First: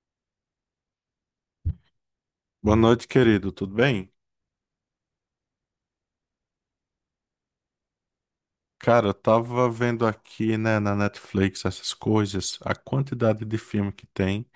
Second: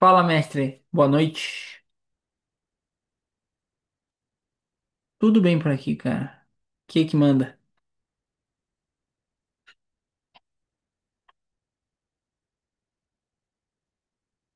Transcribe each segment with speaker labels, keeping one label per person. Speaker 1: Fala, mestre. Boa noite.
Speaker 2: Boa noite, querido. Tudo bem?
Speaker 1: Tudo bem por aqui, cara? O que que manda?
Speaker 2: Cara, eu tava vendo aqui, né, na Netflix essas coisas, a quantidade de filme que tem,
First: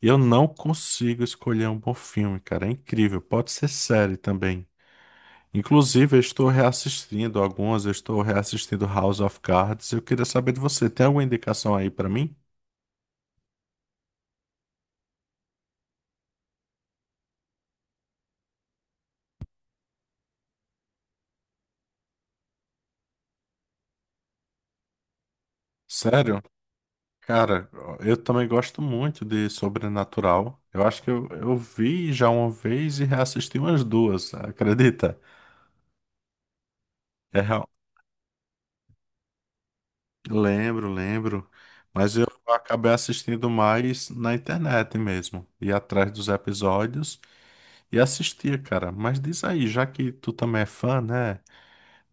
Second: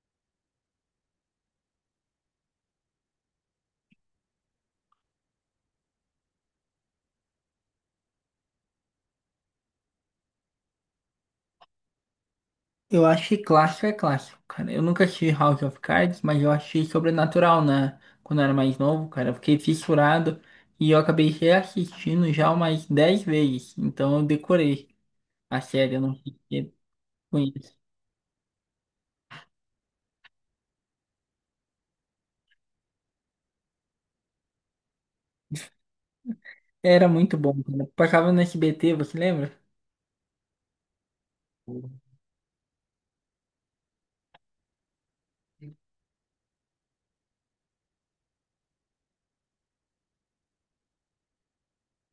Speaker 2: e eu não consigo escolher um bom filme, cara. É incrível. Pode ser série também. Inclusive, eu estou reassistindo algumas, eu estou reassistindo House of Cards. Eu queria saber de você, tem alguma indicação aí pra mim?
Speaker 1: Eu acho que clássico é clássico, cara. Eu nunca assisti House of Cards, mas eu achei Sobrenatural, né? Quando eu era mais novo, cara, eu fiquei fissurado e eu acabei reassistindo já umas 10 vezes. Então eu decorei a série, eu não sei
Speaker 2: Sério?
Speaker 1: se
Speaker 2: Cara,
Speaker 1: conheço.
Speaker 2: eu também gosto muito de Sobrenatural. Eu acho que eu vi já uma vez e reassisti umas duas, acredita?
Speaker 1: Era muito
Speaker 2: É,
Speaker 1: bom, cara. Passava no SBT, você lembra?
Speaker 2: lembro, lembro. Mas eu acabei assistindo mais na internet mesmo. Ia atrás dos episódios e assistia, cara. Mas diz aí, já que tu também é fã, né?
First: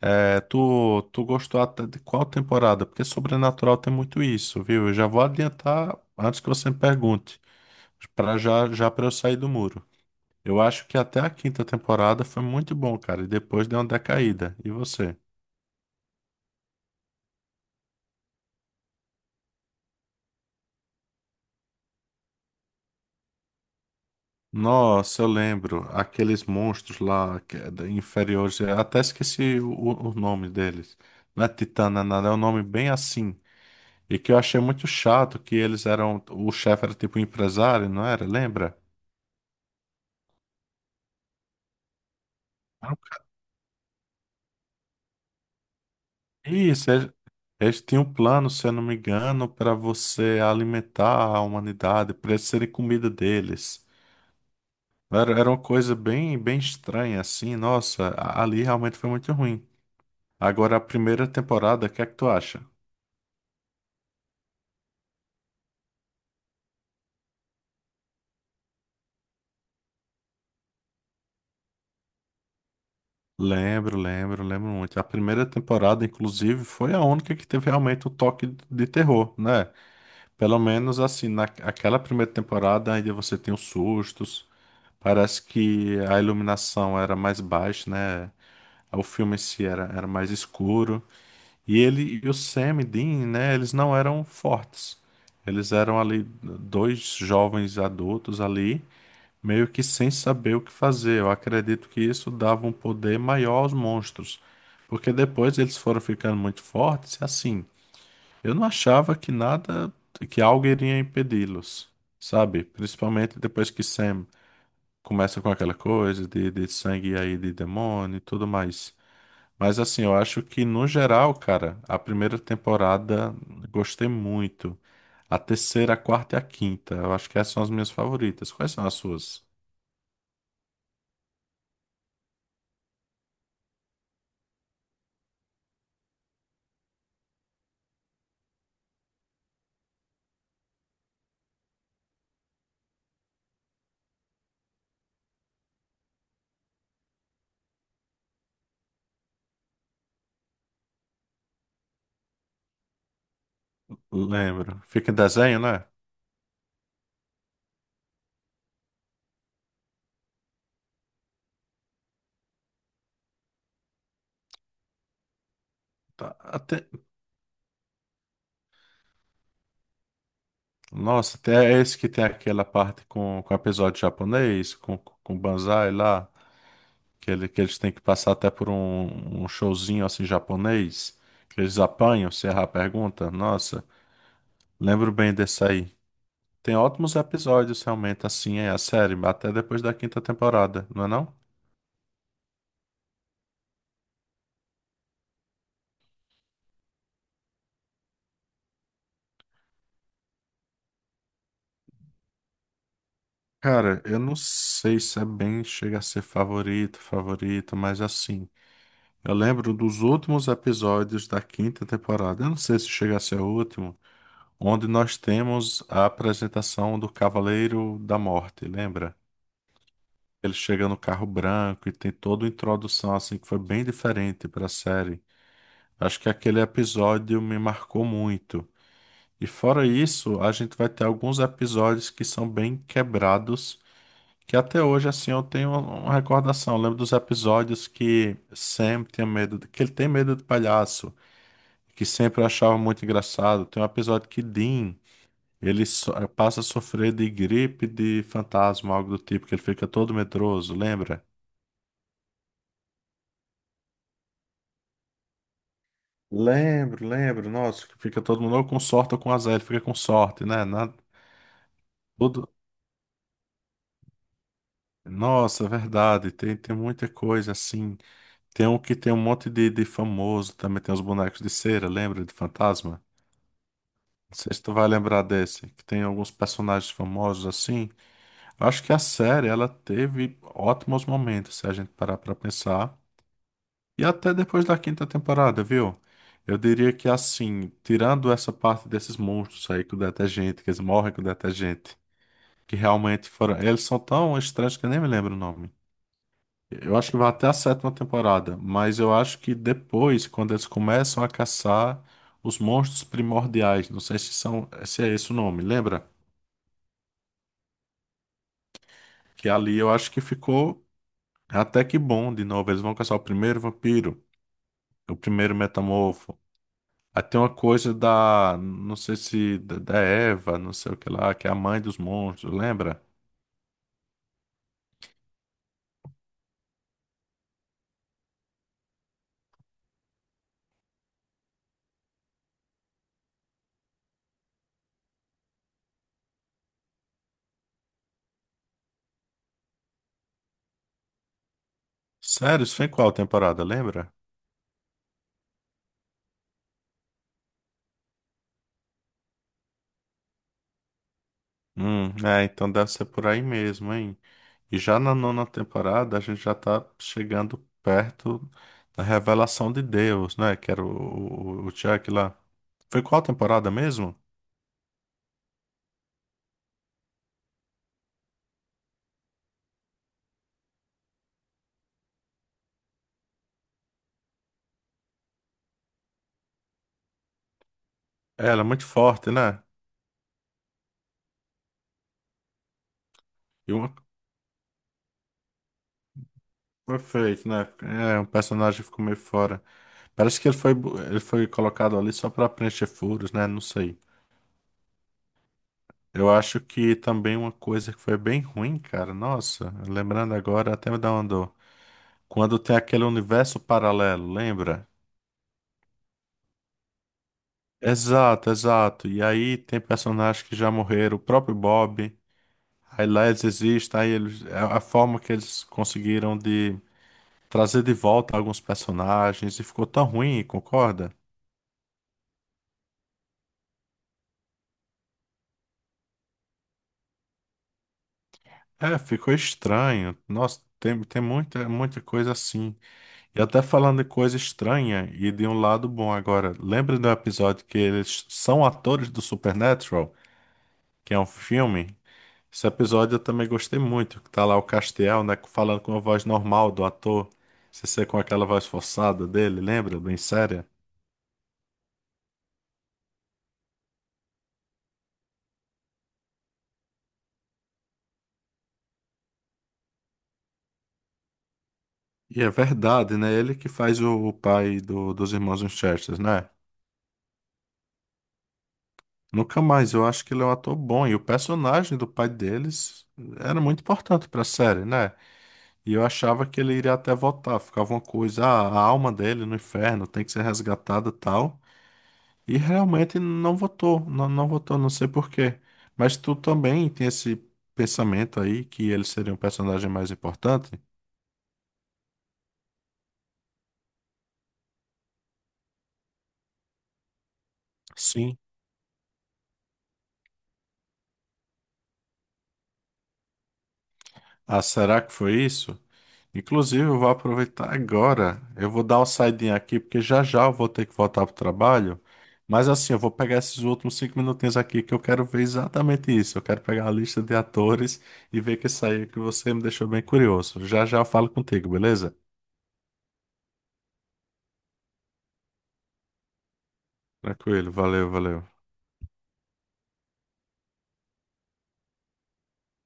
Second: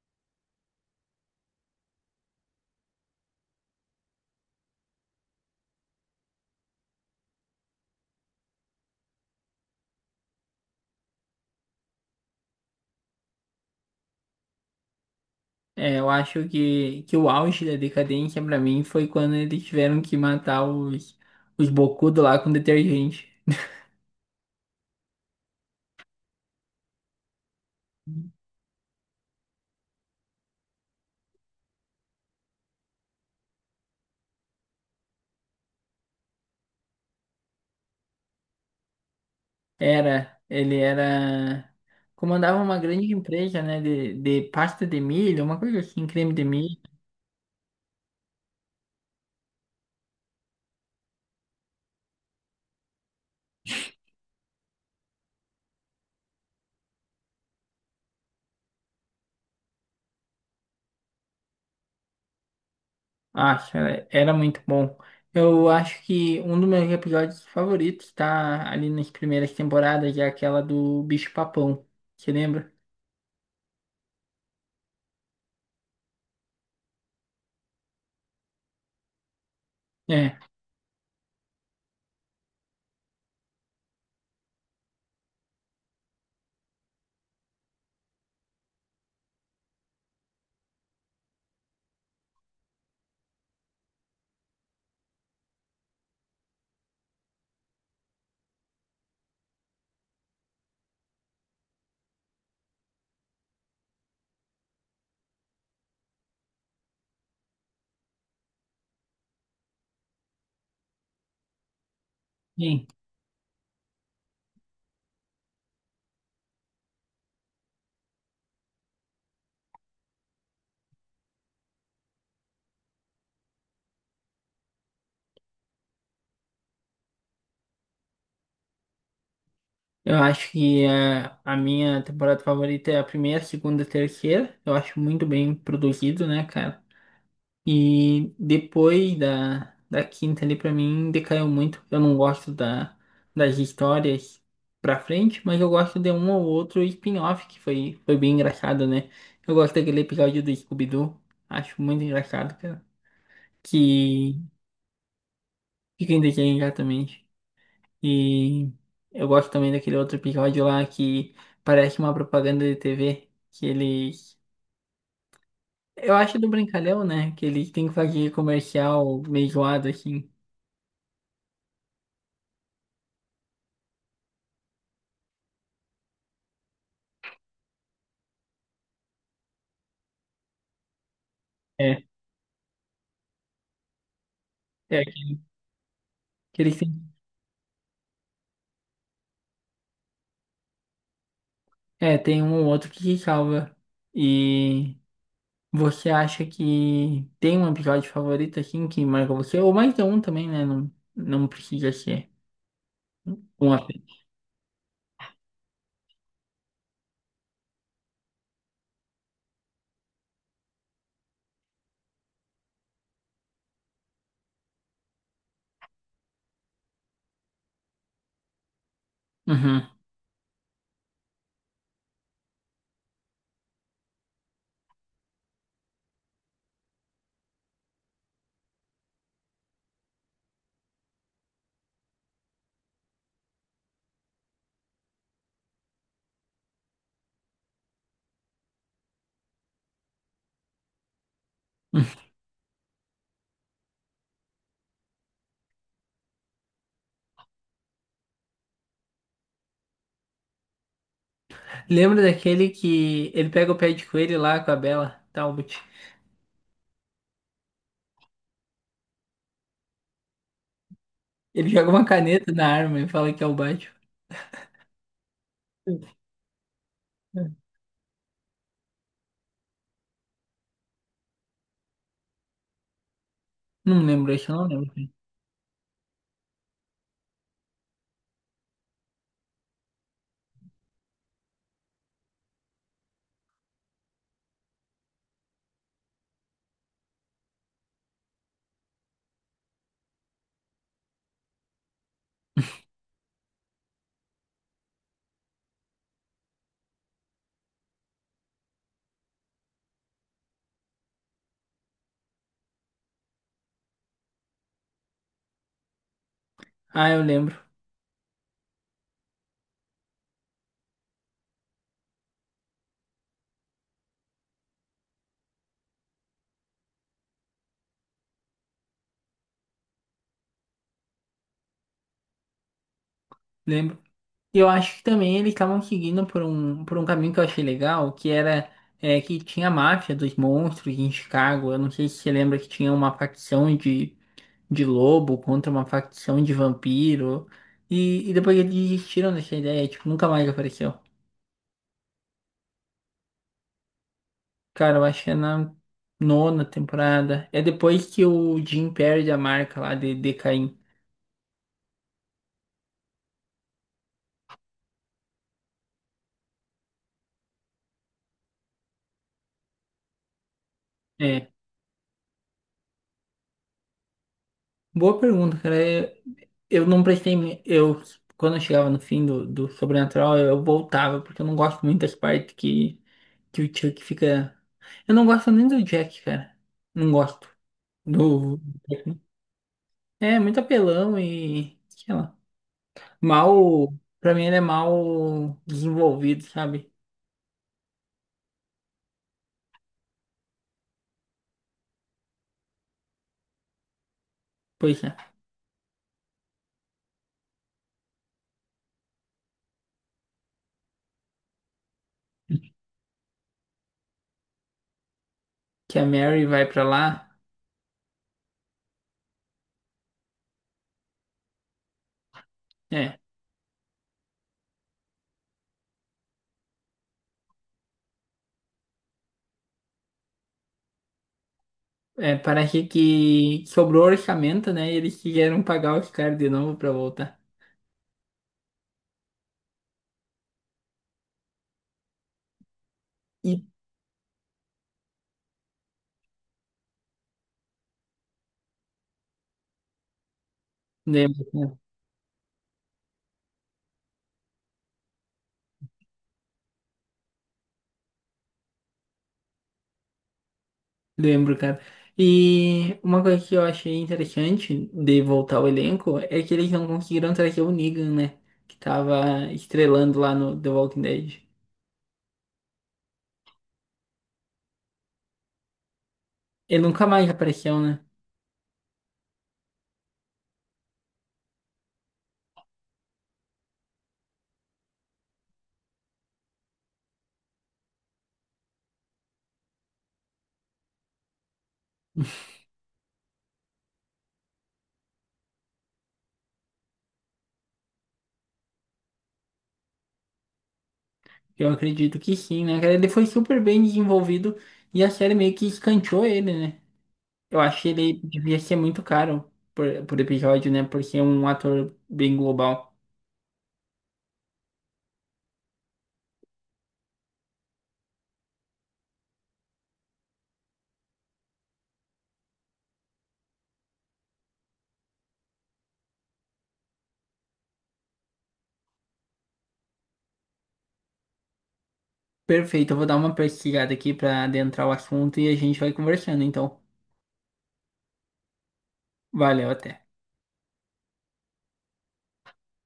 Speaker 2: É, tu gostou até de qual temporada? Porque Sobrenatural tem muito isso, viu? Eu já vou adiantar antes que você me pergunte, para já, já para eu sair do muro. Eu acho que até a quinta temporada foi muito bom, cara. E depois deu uma decaída. E você?
Speaker 1: É, eu acho que, o auge da decadência pra mim foi quando eles tiveram que matar os bocudos lá com detergente.
Speaker 2: Nossa, eu lembro. Aqueles monstros lá, que é inferiores. Eu até esqueci o nome deles. Não é Titana, nada. É um nome bem assim. E que eu achei muito chato, que eles eram... O chefe era tipo um empresário, não era? Lembra?
Speaker 1: Era, ele era. Comandava uma
Speaker 2: Era um
Speaker 1: grande
Speaker 2: ca-
Speaker 1: empresa, né? De pasta de milho, uma coisa assim, creme de milho.
Speaker 2: Isso, eles tinham um plano, se eu não me engano, para você alimentar a humanidade, para eles serem comida deles. Era uma coisa bem, bem estranha, assim. Nossa, ali realmente foi muito ruim. Agora, a primeira temporada, o que é que tu acha?
Speaker 1: Acho, era muito bom. Eu acho que um dos meus episódios favoritos tá ali nas primeiras temporadas, é aquela do bicho-papão. Você lembra?
Speaker 2: Lembro, lembro, lembro muito. A primeira temporada, inclusive, foi a única que teve realmente o toque de terror, né?
Speaker 1: É.
Speaker 2: Pelo menos assim, naquela primeira temporada ainda você tem os sustos. Parece que a iluminação era mais baixa, né? O filme em si era mais escuro. E ele e o Sam e Dean, né? Eles não eram fortes. Eles eram ali dois jovens adultos ali meio que sem saber o que fazer. Eu acredito que isso dava um poder maior aos monstros, porque depois eles foram ficando muito fortes e assim, eu não achava que nada, que algo iria impedi-los, sabe?
Speaker 1: Sim.
Speaker 2: Principalmente depois que Sam começa com aquela coisa de sangue aí de demônio e tudo mais. Mas assim, eu acho que no geral, cara, a primeira temporada gostei muito. A terceira, a quarta e a quinta. Eu acho que essas são as minhas favoritas. Quais são as suas?
Speaker 1: Eu acho que é, a minha temporada favorita é a primeira, segunda, terceira. Eu acho muito bem produzido, né, cara? E depois da quinta ali, pra mim, decaiu muito. Eu não gosto da, das histórias pra frente, mas eu gosto de um ou outro spin-off que foi bem engraçado, né? Eu gosto daquele episódio do Scooby-Doo. Acho muito engraçado, cara. Que
Speaker 2: Lembro. Fica em desenho, né?
Speaker 1: fica em desenho, exatamente. E eu gosto também daquele outro episódio lá que parece uma propaganda de TV, que ele. Eu
Speaker 2: Tá,
Speaker 1: acho do
Speaker 2: Até...
Speaker 1: Brincalhão, né? Que ele tem que fazer comercial meio zoado, assim.
Speaker 2: Nossa, até é esse que tem aquela parte com episódio japonês, com o Banzai lá, que eles têm que passar até por um showzinho assim japonês, que eles
Speaker 1: É,
Speaker 2: apanham, se errar a pergunta. Nossa,
Speaker 1: é.
Speaker 2: lembro bem desse aí.
Speaker 1: Que ele
Speaker 2: Tem
Speaker 1: tem...
Speaker 2: ótimos episódios realmente assim, é a série, até depois da quinta temporada, não é não?
Speaker 1: É, tem um ou outro que se salva. E você acha que tem um episódio favorito, assim, que marca você? Ou mais de um também, né? Não, não precisa ser um
Speaker 2: Cara, eu
Speaker 1: apenas.
Speaker 2: não sei se é bem, chega a ser favorito, favorito, mas assim. Eu lembro dos últimos episódios da quinta temporada, eu não sei se chega a ser o último, onde nós temos a apresentação do Cavaleiro da Morte, lembra?
Speaker 1: Uhum.
Speaker 2: Ele chega no carro branco e tem toda uma introdução assim que foi bem diferente para a série. Acho que aquele episódio me marcou muito. E fora isso, a gente vai ter alguns episódios que são bem quebrados, que até hoje assim eu tenho uma recordação. Eu lembro dos episódios que Sam tinha medo, que ele tem medo de palhaço. Que sempre eu achava muito engraçado. Tem um episódio que Dean, ele passa a sofrer de gripe de fantasma, algo do tipo, que ele fica todo medroso, lembra?
Speaker 1: Lembra daquele que ele pega o pé de coelho lá com a Bela Talbot?
Speaker 2: Lembro, lembro. Nossa, que fica todo mundo ou com sorte ou com azar, ele fica com sorte, né?
Speaker 1: Ele joga uma caneta
Speaker 2: Tudo...
Speaker 1: na arma e fala que é o Batman.
Speaker 2: Nossa, é verdade. Tem muita coisa assim. Tem um que tem um monte de famoso, também tem os bonecos de cera, lembra de fantasma?
Speaker 1: Não lembro,
Speaker 2: Não
Speaker 1: acho que
Speaker 2: sei
Speaker 1: eu
Speaker 2: se
Speaker 1: não
Speaker 2: tu vai
Speaker 1: lembro.
Speaker 2: lembrar desse, que tem alguns personagens famosos assim. Eu acho que a série, ela teve ótimos momentos, se a gente parar pra pensar. E até depois da quinta temporada, viu? Eu diria que assim, tirando essa parte desses monstros aí com detergente, que eles morrem com detergente, que realmente foram. Eles são tão estranhos que eu nem me lembro o nome. Eu acho que vai até a sétima temporada, mas eu acho que depois, quando eles começam a caçar os monstros primordiais, não sei se são, se é esse o nome, lembra?
Speaker 1: Ah, eu lembro,
Speaker 2: Que ali eu acho que ficou. Até que bom, de novo, eles vão caçar o primeiro vampiro, o primeiro metamorfo. Aí tem uma coisa da, não sei se, da Eva, não sei o que lá, que é a mãe dos monstros, lembra?
Speaker 1: lembro. E eu acho que também eles estavam seguindo por um caminho que eu achei legal, que era é, que tinha a máfia dos monstros em Chicago. Eu não sei se você lembra que tinha uma facção de lobo contra uma facção de vampiro. E, depois eles desistiram dessa ideia, tipo, nunca mais apareceu.
Speaker 2: Sério, isso foi em qual temporada, lembra?
Speaker 1: Cara, eu acho que é na nona temporada. É depois que o Jim perde a marca lá de Caim.
Speaker 2: É, então deve ser por aí mesmo, hein? E já na nona temporada, a gente já tá chegando perto da revelação de Deus, né? Que era o,
Speaker 1: É,
Speaker 2: o, o Chuck lá. Foi qual temporada mesmo?
Speaker 1: boa pergunta, cara. Eu não prestei. Eu, quando eu chegava no fim do, do Sobrenatural, eu voltava, porque eu não gosto muito das partes que, o Chuck fica. Eu não gosto nem do Jack, cara. Não gosto.
Speaker 2: É,
Speaker 1: Do...
Speaker 2: ela é muito forte, né?
Speaker 1: É muito apelão e. Sei lá.
Speaker 2: E
Speaker 1: Mal.
Speaker 2: uma...
Speaker 1: Pra mim, ele é mal desenvolvido, sabe?
Speaker 2: Perfeito, né? É, um personagem ficou meio fora. Parece que ele foi colocado ali só pra preencher furos, né? Não sei.
Speaker 1: Pois é.
Speaker 2: Eu acho que também uma coisa que foi bem ruim, cara. Nossa, lembrando agora, até me dá uma dor. Quando tem aquele universo paralelo, lembra?
Speaker 1: Que a Mary vai pra lá.
Speaker 2: Exato, exato. E aí tem personagens que já morreram, o próprio Bob. Aí
Speaker 1: É.
Speaker 2: lá eles existem, aí eles, a forma que eles conseguiram de trazer de volta alguns personagens e ficou tão ruim, concorda?
Speaker 1: É, parece que sobrou orçamento, né? E eles quiseram pagar os caras de novo pra voltar.
Speaker 2: É, ficou estranho. Nossa, tem muita, muita coisa assim. E
Speaker 1: E
Speaker 2: até falando de coisa estranha e de um lado bom agora. Lembra do episódio que eles são atores do Supernatural, que é um
Speaker 1: lembro, cara.
Speaker 2: filme? Esse episódio eu também gostei muito, que tá lá o Castiel, né, falando com a voz normal do ator, sem ser com aquela voz forçada dele, lembra? Bem séria.
Speaker 1: Lembro, cara. E uma coisa que eu achei interessante de voltar ao elenco é que eles não conseguiram trazer o Negan, né? Que tava estrelando lá no The Walking Dead.
Speaker 2: E é verdade, né? Ele que faz o pai dos irmãos Winchester, né?
Speaker 1: Ele nunca mais apareceu, né?
Speaker 2: Nunca mais, eu acho que ele é um ator bom. E o personagem do pai deles era muito importante pra série, né? E eu achava que ele iria até voltar. Ficava uma coisa, ah, a alma dele no inferno tem que ser resgatada e tal. E realmente não votou, não, não votou, não sei por quê. Mas tu também tem esse pensamento aí que ele seria um personagem mais importante?
Speaker 1: Eu acredito que sim, né, cara? Ele foi super bem desenvolvido e a série meio que escanteou ele, né? Eu acho que ele
Speaker 2: Sim.
Speaker 1: devia ser muito caro por episódio, né? Por ser um ator bem global.
Speaker 2: Ah, será que foi isso? Inclusive, eu vou aproveitar agora. Eu vou dar uma saidinha aqui, porque já já eu vou ter que voltar pro trabalho. Mas assim, eu vou pegar esses últimos 5 minutinhos aqui que eu quero ver exatamente isso. Eu quero pegar a lista de atores e ver que isso aí que você me deixou bem curioso. Já já eu falo contigo, beleza?
Speaker 1: Perfeito, eu vou dar uma pesquisada aqui pra adentrar o assunto e a gente vai conversando, então.
Speaker 2: Tranquilo, valeu, valeu.
Speaker 1: Valeu, até.